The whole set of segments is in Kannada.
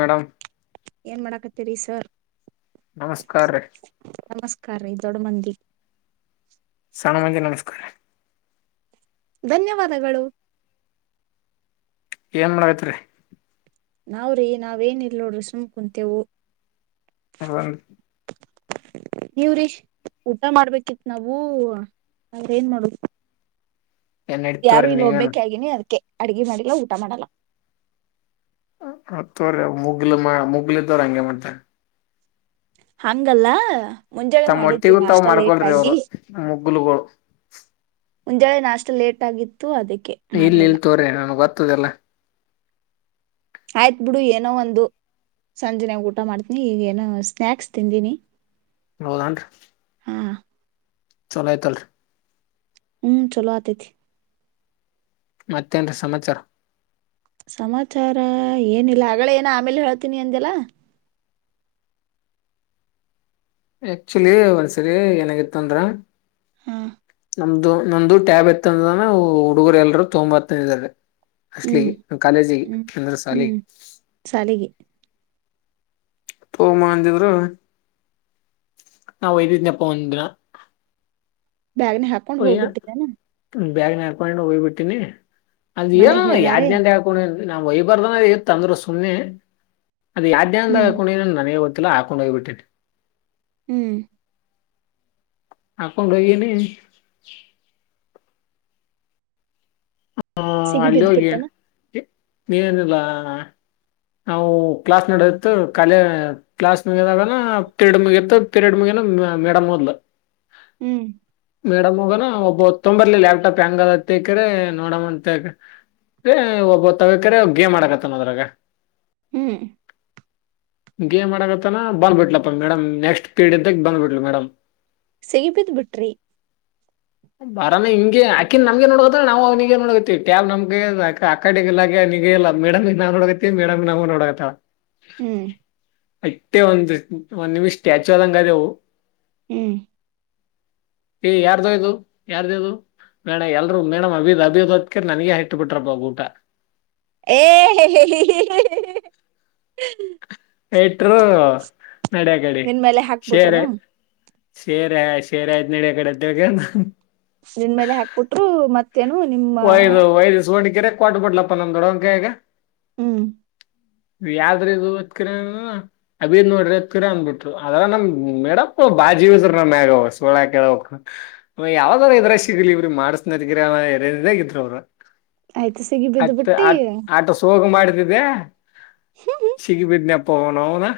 ಮೇಡಮ್ ಏನ್ ಮಾಡಾಕತ್ತರಿ ಸರ್ ನಮಸ್ಕಾರ ರೀ ನಮಸ್ಕಾರಿ ದೊಡ್ಡ ಮಂದಿ ಸಣ್ಣಮಂಜಿ ನಮಸ್ಕಾರ ಧನ್ಯವಾದಗಳು ಏನ್ ಮಾಡಕೈತ್ರಿ ನಾವ್ರೀ ನಾವೇನಿಲ್ಲೋಡ್ರರು ಸುಮ ಕುಂತೆವು ಹಂದು ಹ್ಮ ನೀವ್ರೀ ಊಟ ಮಾಡ್ಬೇಕಿತ್ ನಾವವು ಆದ್ರ ಏನ್ ಮಾಡುವ ಏನ್ ಯಾರು ನಡತವ್ರಿ ಇಲ್ಲಿ ನೀವೇನ್ ಒಬ್ಬಕ ಆಗಿನಿ ಅದ್ಕ್ಕೆ ಅಡ್ಗೆ ಮಾಡಿಲ್ಲ ಊಟ ಮಾಡಲ್ಲ ಮತ್ ಮುಗಲು ಮ ಮುಗಲ ಇದ್ದವ್ರ ಹಂಗೆ ಮಾಡತ ಹಂಗಲ್ಲ ಮುಂಜಳೆ ತಮ್ಮ್ ಮಾಡಿದ್ವಿ ಒಟ್ಟಿಗೂ ನ ತಾವ್ ಅಷ್ಟ ಲೇಟ್ ಮಾಡ್ಕೊಳ್ರಿ ಅವ್ರು ಆಗಿ ಮುಗ್ಲುಗಳು ಮುಂಜಾಳೆ ನಾಷ್ಟು ಲೇಟ್ ಆಗಿತ್ತು ಅದಕ್ಕೆ ಇಲ್ಲಿ ಮಾಡ್ಲಿಲ್ಲ ಇಲ್ ತೋರ್ರೆ ನನಗ್ ಗರ್ತದೆಲ್ಲ ಆಯ್ತ್ ಬಿಿಡು ಏನೋ ಒಂದು ಸಂಜೆ ನಾ ಊಟ ಮಾಡ್ತೀನಿ ಈಗ ಏನು ಸ್ನಾಯಕ್ಸ್ ತಿಂದೀಿನಿ ಹೌದನ್ೀ ಚಲಯತ ಹ್ಮ್ ಚಲೋ ಆತತಿ ಮತ್ತೆಂದ ಸಮಾಚಾರ ಸಮಾಚಾರ ಏನಿಲ್ಲ ಅಗಳೇ ಏನ ಆಮೇಲೆ ಹೇಳ್ತೀನಿ ಅಂದಲ್ಲ ಆಕ್ಚುಲಿ ಒಂದ್ಸರಿ ನನಗೆ ಇ ತೊಂದ್ರ ಹಾ ನ ನಮಂದುು ಟ್ಯಾಬ್ ಎತ್ತಂದನ ಹುಡುಗರು ಎಲ್ಲರುೂ ತೊಂಬತಂದ ಇದಾರೆ ಹ್ಮ್ ಅಸ್್ಲಿಿಗೆ ಕಾಲೇಜಿಗೆ ಹ್ಮ್ ಅಂದ್ರ ಶಾಲೆಗೆ ಹ್ಮ್ ಸಾಲಿಗಿ ತೋ ಮಾ ಅಂದಿದ್ರು ನಾ ಒೈ್ದಿದ್ದನ್ಪ್ಪ ಒಂದಿನ ಬ್ಯಾಗ್ನೆ ಹಾಕೊಂಡ್ ಹೋಗ್ಬಿಟ್ಟಿದ್ದಾನ ಬ್ಯ್ ನ ಹರ್ಕೊಂಡು ಹಯ್ಬ ಬಿಟ್ಟತಿನಿ ಅ್ ಏನು ಮನ್ಯಾಗ ಯಾರ್ ಹೇಳಾರೆ ಅಂತ ಹೇಳ್ಕೊಂಡ ನಾ್ ಹೊಯ್ಬರ್ದ ತಂದ್ರ ಸುಮ್ಮನೆ ಅದು ಯಾದ್ಯಂದ ಹ್ಮ್ ಹಾಕೊಂಡನ ನನಗೆ ಗೊತ್ತಿಲ್ಲ ಹಾಕೊಂಡು ಹೋಗ್ಬಿಟ್ಟನೆ ಹ್ಮ್ ಆಕೊಂಡ ರನ ಸಿಗಿ ಬಿಿದ್ದಿಪಟ್ಟಣ ನೀನುನುಲ್ಲ ನಾವು ಕ್ಲಾಸ್ ನಡದತ್ತು ಕಾಲ ಕ್ಲಾಸ್ ಮುಗಿದಾಗ ಪಿರಿಯಡ್ ಮುಗಿಯತತ್ತು ಪೀರಿಯಡ್ ಮುಗ ಮೇಡಮ್ ಮೊದ್ಲ ಹ್ಮ್ ಮೇಡಮ್ ಹೋಗನ ಒಬ್ಬ ಒತ್ತೊಂಬರ್ಲಿ ಲ್ಾಪ್ಟಾಪ್ ಹೆಂಗದತ್ತಕ್ರ ನೋಡಮ್ಮಂತ ಒಬ್ಬ ತವಕ್ರ ಗೇಮ ಆಕತ್ತನ್ೋದ್ರಾಗ ಹ್ಮ್ ೇ್ ಆಗತ್ತತನ ಬಂದ್ಬಟ್ಲಪ್ಪ ಮೇಡಮ್ ನೆಕ್ಸ್ಟ್ ಪೀರಡ್ ಇದ್ದ ಬಂದ್ಬಿಟ್ಲ ಮೇಡಮ್ ಸಿಹಿಪದು ಬಿಟಿ ಬರಾನ ಹಿಗೆ ಆಕಿನ್ ನಮ್ಗೆ ನೋಡಕದ್ರ ನಾ ಅವನಿಗೆ ನೋಡಕತಿವಿ ಟ್ಯಾಬ್ ನಮ್ಗೆ ಅಕಾಡೆಲ್ಲೆ ನಗ ಎಲ್ಲ ಮೇಡಮ್ ನಾ ನೋಡಗತ್ತತಿ ಮೇಡಮ್ ನಾವ ನೋಡಗತ ಹ್ಮ್ ಅತ್ತೆ ಒಂದು್ ಒಂದ್ ನಿಮ್ ಸ್ಟ್ಯಾಚು ಅದಂಗ ಅದೆವು ಹ್ಮ್ ಯಾರ್ದ ಇದು ಯಾರ್ದ ಅದು ಮೇಡ ಎಲ್ರುೂ ಮೇಡಮ್ ಅಭಿ ಅಭಿ ಹೊತ್ಕರ್ ನನಗ ಹಟ್ಟ ಬಿಟ್ರಪ್ಪ ಊಟ ಏ ಎಟರು ನಡೆಗಡಿ ನಿನ್ ಮೇಲೆ ಶೇರೆ ಹಾಕ್ಬಿಟ್ರನು ಶೇರ ಶೇರ್ ಆಯ್ತ್ ನಡಿಯ ಕಡೆ್ದವಗ ನಿನ್ ಮೇಲೆ ಹಾಕ್ಬಿಟ್ರು ಮತ್ತೆ ಒಯದ ವಯದ್ಯ ಸುವಣಿಕರೆ ಕೊಟ್ ಬಿಡ್ಲಪ್ಪಾ ನಮೊಡಕ ಹಗ ಹ್ಮ್ ಯಾದ್ರ ಇದು ಹತ್ಕರ ಅಬೀರ್ ನೋಡ್ರಿ ಹತ್ಕರ ಅಂದಬಿಟ್ರು ಅದ್ರ ನಮ ಮೇಡಪ್ಪ ಬಾಜಿಸ್ರ ನಮ್ಮ್ಯಾಗ ಸೋಳ ಕ ಯಾವದಾರ ಇದ್ರ ಸಿಗಲಿ ಇವ್ರೀ ಮಾಡ್ಸನಗಿ ಅವರು ಆಯ್ತು ಸಿಗಿ ಬಿದ್ದ್ ಬಿಟ್ಟಿ ಆಟೋಗ ಮಾಡ ದೆ ಹ್ಮ್ ಹ್ಮ್ ಸಿಗಿ ಬಿಿದ್ದನ ಪಣದಾ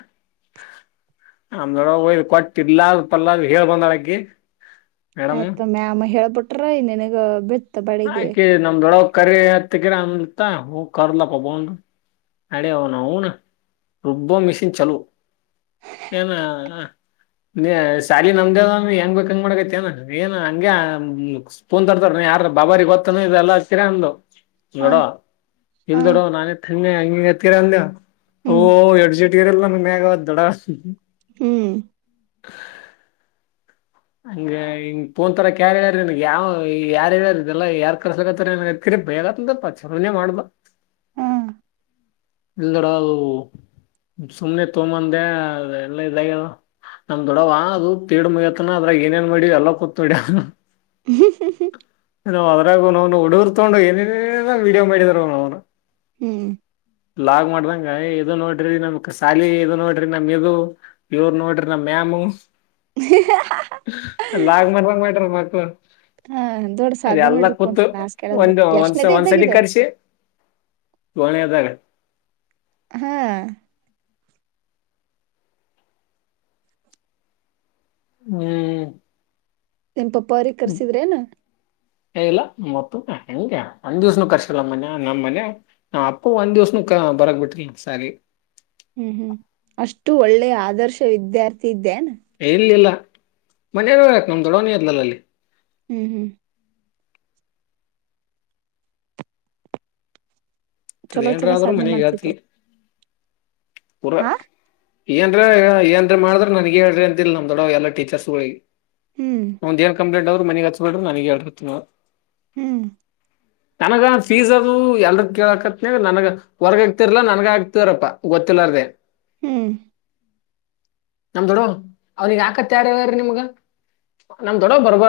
ಆಮಡ ಕೊಟ್ಟ ಇಲ್ಲ ಪಲ್ಲ ಹೇಳ್ ಬಂದಳಿ ಆಯ್ತು ಮ್ಯಾಮ ಹೇಳ್ಬಿಟ್ರ ನನ್ಗ ಬಿ ಆಕಿ ನಮ್ದೊಳಗ್ ಕರಿ ಹತ್ತಗಿರ ಅಂದತ್ತ ಹೋಗ ಕರ್ಲಪ್ಪ ಬನ್ ಅಡ ಅವನು ಊನು ರುಬ್ಬ ಮೆಿಸಿಿನ ಚಲೋ ಏನ ನೀ ಸಾಲ ನಮ್ದೇ ಹೆಂಗ್ ಬಕ್ ಹಂಗ ಮಾಡಕೈತಿೇನ ಏನ ಹಂಗಗೆ ಫೋನ್ ತರ್ತಾರ ಯಾರ ಬಾಬಾರ ಗೊತ್ತನ ಇಲ್ಲ ಹಕ್ಕೀರ ಅಂದು ಹ ನೋಡೋ ಇಲ್ ದೊಡ ಹ ನಾನೇತ್ೆ ಹಂಗ ಎತ್ತೀರ ಅಂದ ಓ ಹ್ಮ್ ಎರಜಿಟ್ಗಿರಲ್ಲ ನಂಗ ಮ್ಯಾಗ ದಡ ಹ್ಮ್ ಹಂಗ ಹಂಗ್ ಪೋನ್ ತರ ಕ್ಯಾರ ಯಾರ ನನ್ಗೆ ಯಾವ ಯಾರ ಯ್ಯಾರ ಇದೆಲ್ಲ ಯಾರ್ ಕರ್ಸಕತ್ತ ಬೇಗತ್ತಂದ ಪಚನೆೇ ಮಾಡ್ಬ ಹಾ ಇಲ್ಲಡಾ ಸುಮ್ನೆ ತೋಂಬಂದೆ ಎಲ್ಲ ಇದಾಗ ನಮ ದೊಡವಾ ಅದು ತೀಡ ಮಗ ಅದಾಗ ಏನೇನ್ ಮಾಡಿ ಎಲ್ಲ ಕೂತ್ಡಿ ನಾವು ಅದ್ರಾಗು ನ್ ಹೊಡರ್ ೊಂಡ ಏನ ವಡಿಯೋ ಮಾಡಿದಾರನು ಹ್ಮ್ ಲಾಗ್ ಮಾಡ್ದಂಗ ಇದು ನೋಡ್ರಿ ನಮ್ ಸಾಲಿ ಇದು ನೋಡ್ರಿ ನಮ ಇದು ಇವರು ನೋಡ್ರಿ ನಮ ಮ್ಯಾಮು ಲಾಗ ಮಾಡ್ಬಂಗ ಮಾಡಟ್ರ ಮತ್ತ ಹಾ ದೊಡ್ ಸಾಾದಧ್ಯನೆ ಮಾಡಿ್ರಿ ಪು ಅಂತ ಕೂತು ನಾಸ್ ಕೇಳದ್ ಬಿಟ್ಟ ಒಂದು ಎಷ್ಟನೇದ ಇದ್ದಾಗಿದದು ೋನಿ ಅದಾರೆ ಹಾ ಹ್ಮ್ ನಿ ಪಪ್ಪರಿ ಕರ್ಸಿದ್ರೇನ ಇಲ್ಲ ಮತ್ತ ಹೆಂಗೆ ಒಂದ್ ದಿವ್ಸನ ಕರ್ಸಿಲ್ಲ ಮನ್ಯ ನಮ್ಮ್ನೆ ಅಪ್ಪು ಒಂದ್ ದಿವ್ಸನ ಬರಕ್ ಬಿಟ್ರಿ ಸಾರಿ ಹ್ಮ್ ಹ್ಮ್ ಅಷ್ಟು ಒಳ್ಳೆ ಆದರ್ಶ ವಿದ್ಯಾರ್ಥಿ ಇದ್ದ ಇಲ್ಲಿ ಇಲ್ಲ ಮನೇನ್ ಹೇಳಕ್ ನಮ್ ದೊಡವಣಿ ಇರ್ಲಲ್ಲ ಅಲ್ಲಿ ಹ್ಮ್ ಹ್ಮ್ ಚಲೋ ಅದೇಏನ್ರ ಚಲೋ ಆದ್ರೂ ಸಾಧನೆ ಮನೆ ಜಾತಿ ಮಾಡ್ತಿತ್ತು ಪೂರಾ ಆ ಏನ್್ರ ಏನ್ ಮಾಡ್ರ ನನ್ಗ ಹೇಳ್ರಿ ಅಂತಿಲ್ ನಮ್ದ ದೊಡ ಎಲ್ಲ ಟೀರ್ಸ್ ಗಳಿಗೆ ಹ್ಮ್ ನಮ್ದ ಏನ್ ಕಂಪ್ಲೇಂಟ್ ಅವ್ರ ಮನೆಗ್ ಹತ್ ಬಿ್ರ ನನಗೆ ಹೇಳಿರ್ತವು ಹ್ಮ್ ನನಗ ಫೀಸ್ ಅದು ಎಲ್ರ ಕೇಳಕತ್ನ ನನ್ಗ ಹೊರ್ಗ ಆಗ್ತಿರ್ಲಾ ನನ್ಗ ಆಗ್ತಿಾರಪ್ಪಾ ಗೊತ್ತ ತನರ್ಿದೆ ಹ್ಮ್ ನಮ ದೊಡು ಅವ್ನಿಿಗೆ ಆಾಕತ್ತ ಯಾರಾರೀ ನಿಮ್ಗ ನಮ್ ದೊಡ ಬರ್ಬ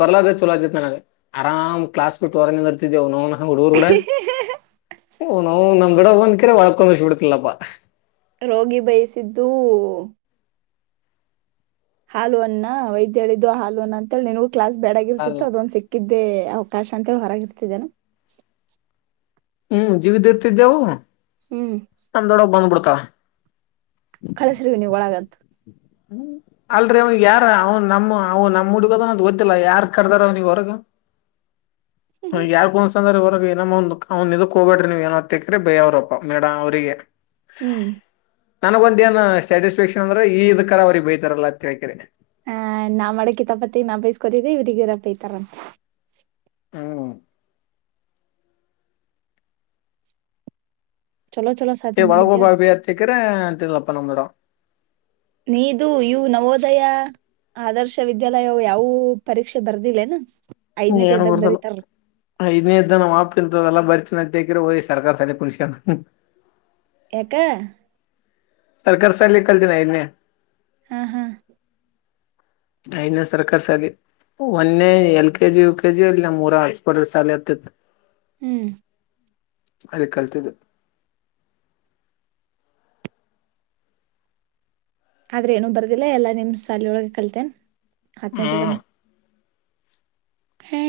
ಬರ್ಲಾರ್ರೆ ಚಲ ಆತಿತ್ ನನಗೆ ಆರಾಮ್ ಕ್ಲಾಸ್ ಬಿಟ್ಟು ಹೊರನ ಇರ್ತಿದೇವ ನ ಹುಡುಗರುಗೂಡ ನಾವು ನಮ್ ಗಡ ಒಂದ್ ಕರ ಒಳ್ಕೊಂಡ್ ಬಿಡ್ತಿಲ್ಲಪ್ಪಾ ರೋಗಿ ಬಯಸಿದ್ದೂ ಹಾಲು ಅಣ ವೈದ್ಯ ಹೇಳಿದ್ದು ಹಾೂಣ ಅಂತೇಳಿ ನಿನ್ೂ ಕ್ಲಾಸ್ ಬೇಡಾಗಿರ್ತಿತ್ತು ಬಿಡ್ತಿಲ್ಲಪ್ಪಾ ಅದೊಂದ್ ಸಿಕ್ಕಿದ ಅದೇ ಅವಕಾಶ ಅಂತೇಳಿ ಹೊರಗ ಇರ್ತಿದ್ದೇನು ಹ್ಮ್ ಜೀವಿದ ಇರ್ತಿದ್ದೆವು ಹ್ಮ್ ನಮ ದೊಡಗ್ ಬಂದ್ಬಿಡ್ತ ಕಳಸಿಗ ನೀವು ಒಳಗ ಹ್ಮ್ ಅಲ್ರಿೀ ಅವ್ನಿಗೆ ಯಾರ ಅವನ್ ನಮ್ಮ ಅವ ನಮ್ ಹುಡುಗದ ನ ಗೊತ್ತಿಲ್ಲ ಯಾರ್ ಕರ್ದಾರ ಅವನಗ್ ಹೊರಗ ಹೌ ಯಾರು ಕೌನ್ಸ ಅಂದ್ರೆ ಹೊರಗ ಏನಮ್ಮ ಒಂದ ಅವ್ ಇದಕ್ ಹೋಗಬೇ್ರ ನೀ್ ಏನೋ ತಕ್ರಿ ಬೇ ಅವ್ರಪ್ಪ ಮೇಡ ಅವ್ರರಿಗೆ ಹ್ಮ್ ನನಗ ಒಂದ ಏನ್ ಸ್ಯಾಟಿಸ್ಫ್ಯಾಕ್ಷನ್ ಅಂದ್ರೆ ಈ ಇದ್ ಕರ ಅವ್ರಗ್ ಬೈತಾರಲ್ಲ ಕೇಳ್ಕ ಹ ನಾ ಮಾಡಕ್ತಪತಿ ನಾ ಬೈಸ್ಕೋತಿದ್ದ ಇವ್ರಗ್ ಇರಪ್ಪೈತಾರಂತ ಹ್ಮ್ ಚಲೋ ಚಲೋ ಏ ಸಾಧನೆ ಮಾಡಿದ್ದೆ ಒಳಗೋಪಾಪ ಯ ಚಕ್ಕ್ರ ತಿಲಪ್ಪನ ಒಂದುಡ ನೀದುೂ ಇವು ನವೋದಯ ಆದರ್ಶ ವಿದ್ಯಾಲಯ ಯಾವ ಪರೀಕ್ಷೆ ಬರ್ದಿಲ್ಲೇನಾ ಏನ ಬರ್ತಲ್ಲ ಐದನೇ ಇದದ್ದ ನ್ ಆಪಿ ಲ್ಲ ಬರ್ತೀವಿ ಅಂತಕ್ರ ಓದಿ ಸರ್ಕಾರ ಸ ಮನುಷ್ಯ ಎ ಸರ್ಕಾರಿ ಸಾಲ ಕಲ್ಜನ ಇನ್ನೆ ಹಾ ಹಾ ನ ಸರ್ಕಾರ ಸಧ್ಯ ಒಂದೆ ಎಲ್ ಕೆಜಿ ಯು ಕೆಜಿ ಅಲ್ಲಿ ಮೂರ ಹಸ್ಪರ್ ಸಾಲ ಆತಿತ್ತು ಹ್ಮ್ ಅಲ್ಲಿ ಕಲ್ತಿದ್ದು ಆದ್ರೆ ಏನೂ ಬರ್ದಿಲ್ಲ ಎಲ್ಲಾ ನಿಮ್ ಸಾಲೊಳಗೆ ಕಲ್ತೇನ್ ಹತ್ನೇದು ತನ ಹ್ಮ್ ಹೇ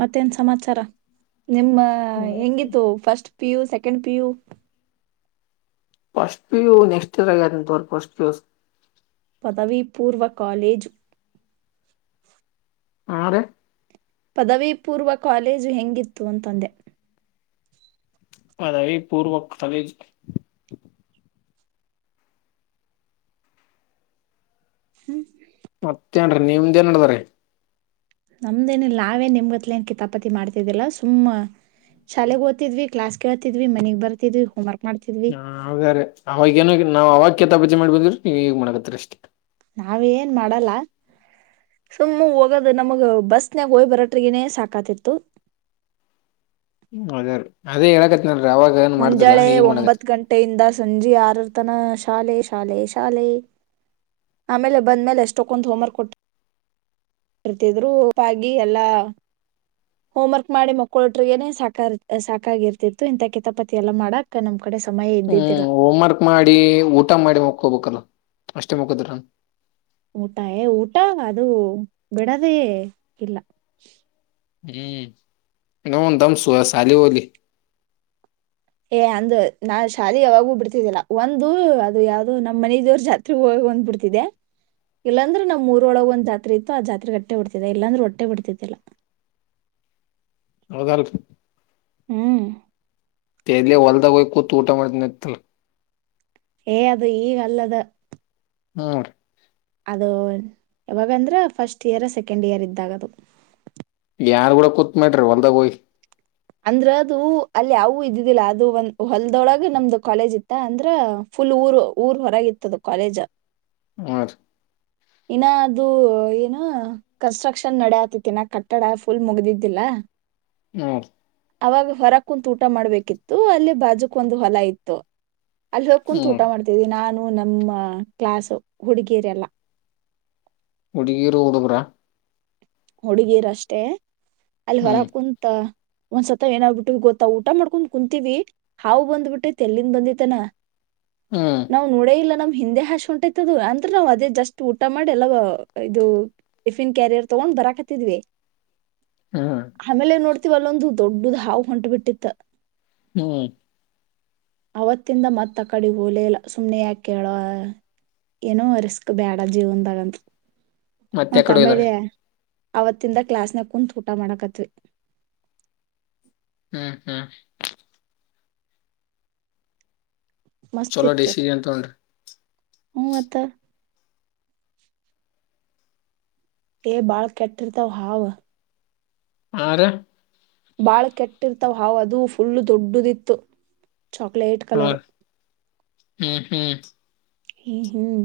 ಮತ್ತೇನ್ ಸಮಾಚಾರ ನಿಮ್ಮ ಹೆಂಗಿತ್ತು first PU second PU first PU next ಇರ್ ಆಗ್ಯಂತರ್ ಫಸ್ಟ್ ಕ್ಯೂಸ್ ಪದವಿೀ ಪೂರ್ವ ಕಾಲೇಜು ಹದ ಪದವಿ ಪೂರ್ವ ಕಾಲೇಜು ಹೆಂಗಿತ್ತು ಅಂತಂದೆ ಅದಾವ ಪೂರ್ವ ಕಾಲಜ ಹ್ಮ್ ಮತ್ತೇಏನ್ರೀ ನೀಮ್ದ ಏನ್ಡ್ದ್ರೀ ನಮ್ದೇನಿಲ್ಲ ನಾವೇ ನಿಮ್ಗತ್ಲನ್ ಕಿ ತಪಾತಿ ಮಾಡ್ತಿದ್ದಿಲ್ಲ ಸುಮ್ಮ ಶಾಲೆಗೆ ಓದ್ಿದ್ವಿ ಕ್ಲಾಸ್ ಕ ಹತಿದ್ವಿ ಮನೆಗ್ ಬರ್ತಿದ್ವಿ ಹೋಮರ್ಕ್ ಹ ಹೌದ್ರಾರೆ ಅವಾಗೇಏನ ನಾವ್ ಅವಾಗ ಕೆತಾಪಜೆ ಮಾಡಿ ಬಂದ್ರೆ ನೀವ್ ಹೇಗ್ ಮಾಡಕತ್ತರಿ ಅಷ್ಟೇ ನಾವ ಏನ್ ಮಾಡಲ್ಲ ಸುಮ್ಮ್ ಹೋಗದು ನಮಗ ಬಸ್ನ್ಯಾಗ ಹೋಯ್ ಬರಟ್ರಗನೇ ಸಾಕಾತಿತ್ತು ಹ್ಮ ಅದೇ ರೀ ಅದೇ ಹೇಳಕ ಮುಂಜಾಳೆ ಒಂಬತ್ ಗಂಟೆಯಿಂದ ಸಂಜೆ ಆರರ ತನ ಶಾಲೆ ಶಾಲೆ ಶಾಲೆ ಆಮೇಲೆ ಬಂದ್ಮೇಲೆ ಎಷ್ಟಕ್ಕೊಂದು್ ಹೋಮ್ರ್ಕ್ ಕೊಟ್ಟ ಬರ್ತಿದ್ರುಪಾಗಿ ಎಲ್ಲಾ ಹೋಮ್ ವರ್ಕ್ ಮಾಡಿ ಮಕ್ಕಳೊಟ್ರಗನೆ ಸಾಕ ಸಾಕಾಗಿರ್ತಿತ್ತು ಇಂಂತ ಕಿತಪಾತಿ ಎಲ್ಲ ಮಾಡಕ್ ನಮ ಹ್ಮ್ ಹೋಮ್ ವರ್ಕ್ ಮಾಡಿ ಊಟ ಮಾಡಿ ಮಕ್ಕೋಬೇಕಲ್ ಅಷ್ಟೇ ಮಕ್ಕದ್ರ ಊಟ ಏ ಊಟ ಅದು ಬಿಡದೇ ಇಲ್ಲ ಹ್ಮ್ ನ ದಮ ಸಯಸಾಲಿ ಒಲಿ ಏ ಅಂದ ನಾ ಶಾಲೆಗೆ ಯಾವಾಗೂ ಬಿಡ್ತಿದ್ದಿಲ್ಲ ಒಂದು ಅದು ಯಾವ್ದೋ ನಮ್ಮ್ ಮನದವ್ರ ಜಾತ್ರೆ ಹ ತಗೊಂದ್ಬಿಡ್ತಿದೆ ಇಲ್ಲಾಂದ್ರೆ ನಮ್ ಮೂರೊಳಗ ಒ್ ಜಾತ್ರೆ ಇತ್ತು ಆ ಜಾತ್ರೆಗೆ ಅಟ್ಟೆ ಹೊಡ್ತಿದೆ ಇಲ್ಲಾಂದ್ರೆ ಹೊಟ್ಟೆ ಬಿಡ್ತಿದ್ದಾ ಹಳಗಾರ್ ಹ್ಮ್ ಎಲ್ಲಿ ಹೊಲ್ದಾಗ ಹೋಗಿ ಕೂತ ಊಟ ಮಾಡ್ತನಿತ್ತ ಏ ಅದು ಈಗಲ್ಲದ ಹ್ಮ್ರೀ ಅದು ಯಾವಾಗಂದ್ರೆ ಫಸ್ಟ್ ಇಯರ್ ಸೆಕೆಂಡ್ ಇಯರ್ ಇದ್ದಾಗ ಅದು ಯಾರು ಕೂಡ ಕೂತ್ ಮಾಡ್ರಿ ಹೊಲ್ದಾಗ ಹೋಯಿ ಅಂದ್ರ ಅದು ಅಲ್ಲಿ ಯೂ ಇದ್ದಿದ್ದಿಲ್ಲಾ ಅದು ಒಂದ್ ಹೊಲ್ದೊಳಗೆ ನಮ್ದು ಕಾಲೇಜ್ ಇತ್ತ ಅಂದ್ರ ಫುಲ್ ಊರು ಊರ್ ಹೊರಗ ಇತ್ತದು ಕಾಲೇಜ ಹ ಇನ್ನ ಅದು ಏನು ಕನ್ಸ್ಟ್ರಕ್ಷನ್ ನಡ ಆತತಿಿನ ಕಟ್ಟಡ ಫುಲ್ ಮುಗ್ದಿದ್ದಿಲ್ಲ ಹ್ಮ ಅವಾಗ ಹೊರ ಕುಂತತ್ ಊಟ ಮಾಡ್ಬೇಕಿತ್ತು ಅಲ್ಲಿ ಬಾಜುಕ್ ಒಂದು ಹೊಲ ಇತ್ತು ಅಲ್ಲಿ ಹೋಗ ಕುಂತು ಹ್ಮ್ ಊಟ ಮಾಡ್ತಿದ್ವಿ ನಾನು ನಮ್ಮ ಕ್ಲಾಸ್ ಹುಡುಗಿಯರೆ ಎಲ್ಲ ಹುಡಗೀರು ಹುಡುಗರ ಹುಡುಗೀರಷ್ಟೇ ಅಲ್ಲಿ ಹೊರ ಹ್ಮ್ ಕುಂತ. ಒಂದ್ಸತ ಏನಾಗ್ಬಿಟ್ಟು ಗೊತ್ತ ಊಟ ಮಾಡ್ಕೊಂಡ್ ಕುಂತೀವಿ ಹಾವು ಬಂದ್ಬಿಟ್ಟೆ ತಲ್ಲಿಂದ ಬಂದಿತನ. ಹ್ಮ್ ನಾವ್ ನೋಡೇ ಇಲ್ಲ ನಮ್ ಹಿಂದೆ ಹಾಶ ಉಂಟೈತದ ಅಂದ್ರೆ ನಾವು ಅದೇ ಜಸ್ಟ್ ಊಟ ಮಾಡಿ ಎಲ್ಲ ಇದು ಟಿಫಿನ್ ಕ್ಯಾರಿಯರ್. ತಗೊಂಡ್ ಬರಕತ್ತಿದ್ವಿ ಹ್ಮ್ ಆಮೇಲೆ ನೋಡ್, ವಲ್ಲೊಂದು ದೊಡ್ಡದು ಹಾವು ಹೊಂಟ ಬಿಟ್ಟಿತ್ತ. ಹ್ಮ್ ಅವತ್ತಿಂದ ಮತ್ತ ಕಡೆ ಹಓಲೇಲ್ಲ ಸುಮ್ನೆ ಯಾ ಕೇಳ. ಏನೋ ರಿಸ್ಕ್ ಬೇಡ ಜೀವನ್ದಾಗಂತ ಮತ್ತೆ ಎಕಡೆ ಹೋಗಿದಾರೆ ತಮಳಿ ಅವತ್ತಿಂದ ಕ್ಲಾಸ್ನ ಕುೂಂತ್ ಊಟ ಮಾಡಕತ್ವಿ. ಹ್ಮ್- ಹ್ಮ್ ಚಲೋ ಡಿಸಿಜನ್ ತುಂಡ್ರ ಹ್ಮ್ಂ -ಹತ್ತ ಎ -ಬಾಲ ಕಟ ತ ಹಾವಾ. ಆರೇ ಬಾಳ ಕೆಟ್ಟಿರ್ತವ್ ಹಾವ ಅದುೂ ಫುಲ್ಲು ದೊಡ್ಡದಿತ್ತು. ಹ್ಮ- ಹ್ಮ್ಂ -ಹ್ಮ್ಂ ಹ್ಮ್- ಹ್ಮ್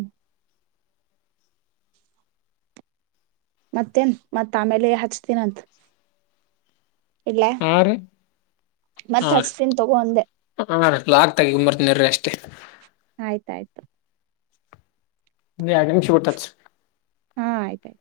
ಮತ್ತೇನ್ ಮತ್ ಆಮೇಲೆ ಹಚ್ತೀನಂತ. ಇಲ್ಲ ಆರ್ ಮತ್ತ ಹಚ್ತನ್ ತಗೋಂದೆ. ಲಾಕ್ತಗ ಇಂಬತ್ತನ ಅಷ್ಟೇ. ಆಯ್ತಾಯ್ತು ನೀ ಆಗಮ ಶಬಡ್ತ [unintelligible] ಹಾ -ಆಯ್ತಾಯ್ತು.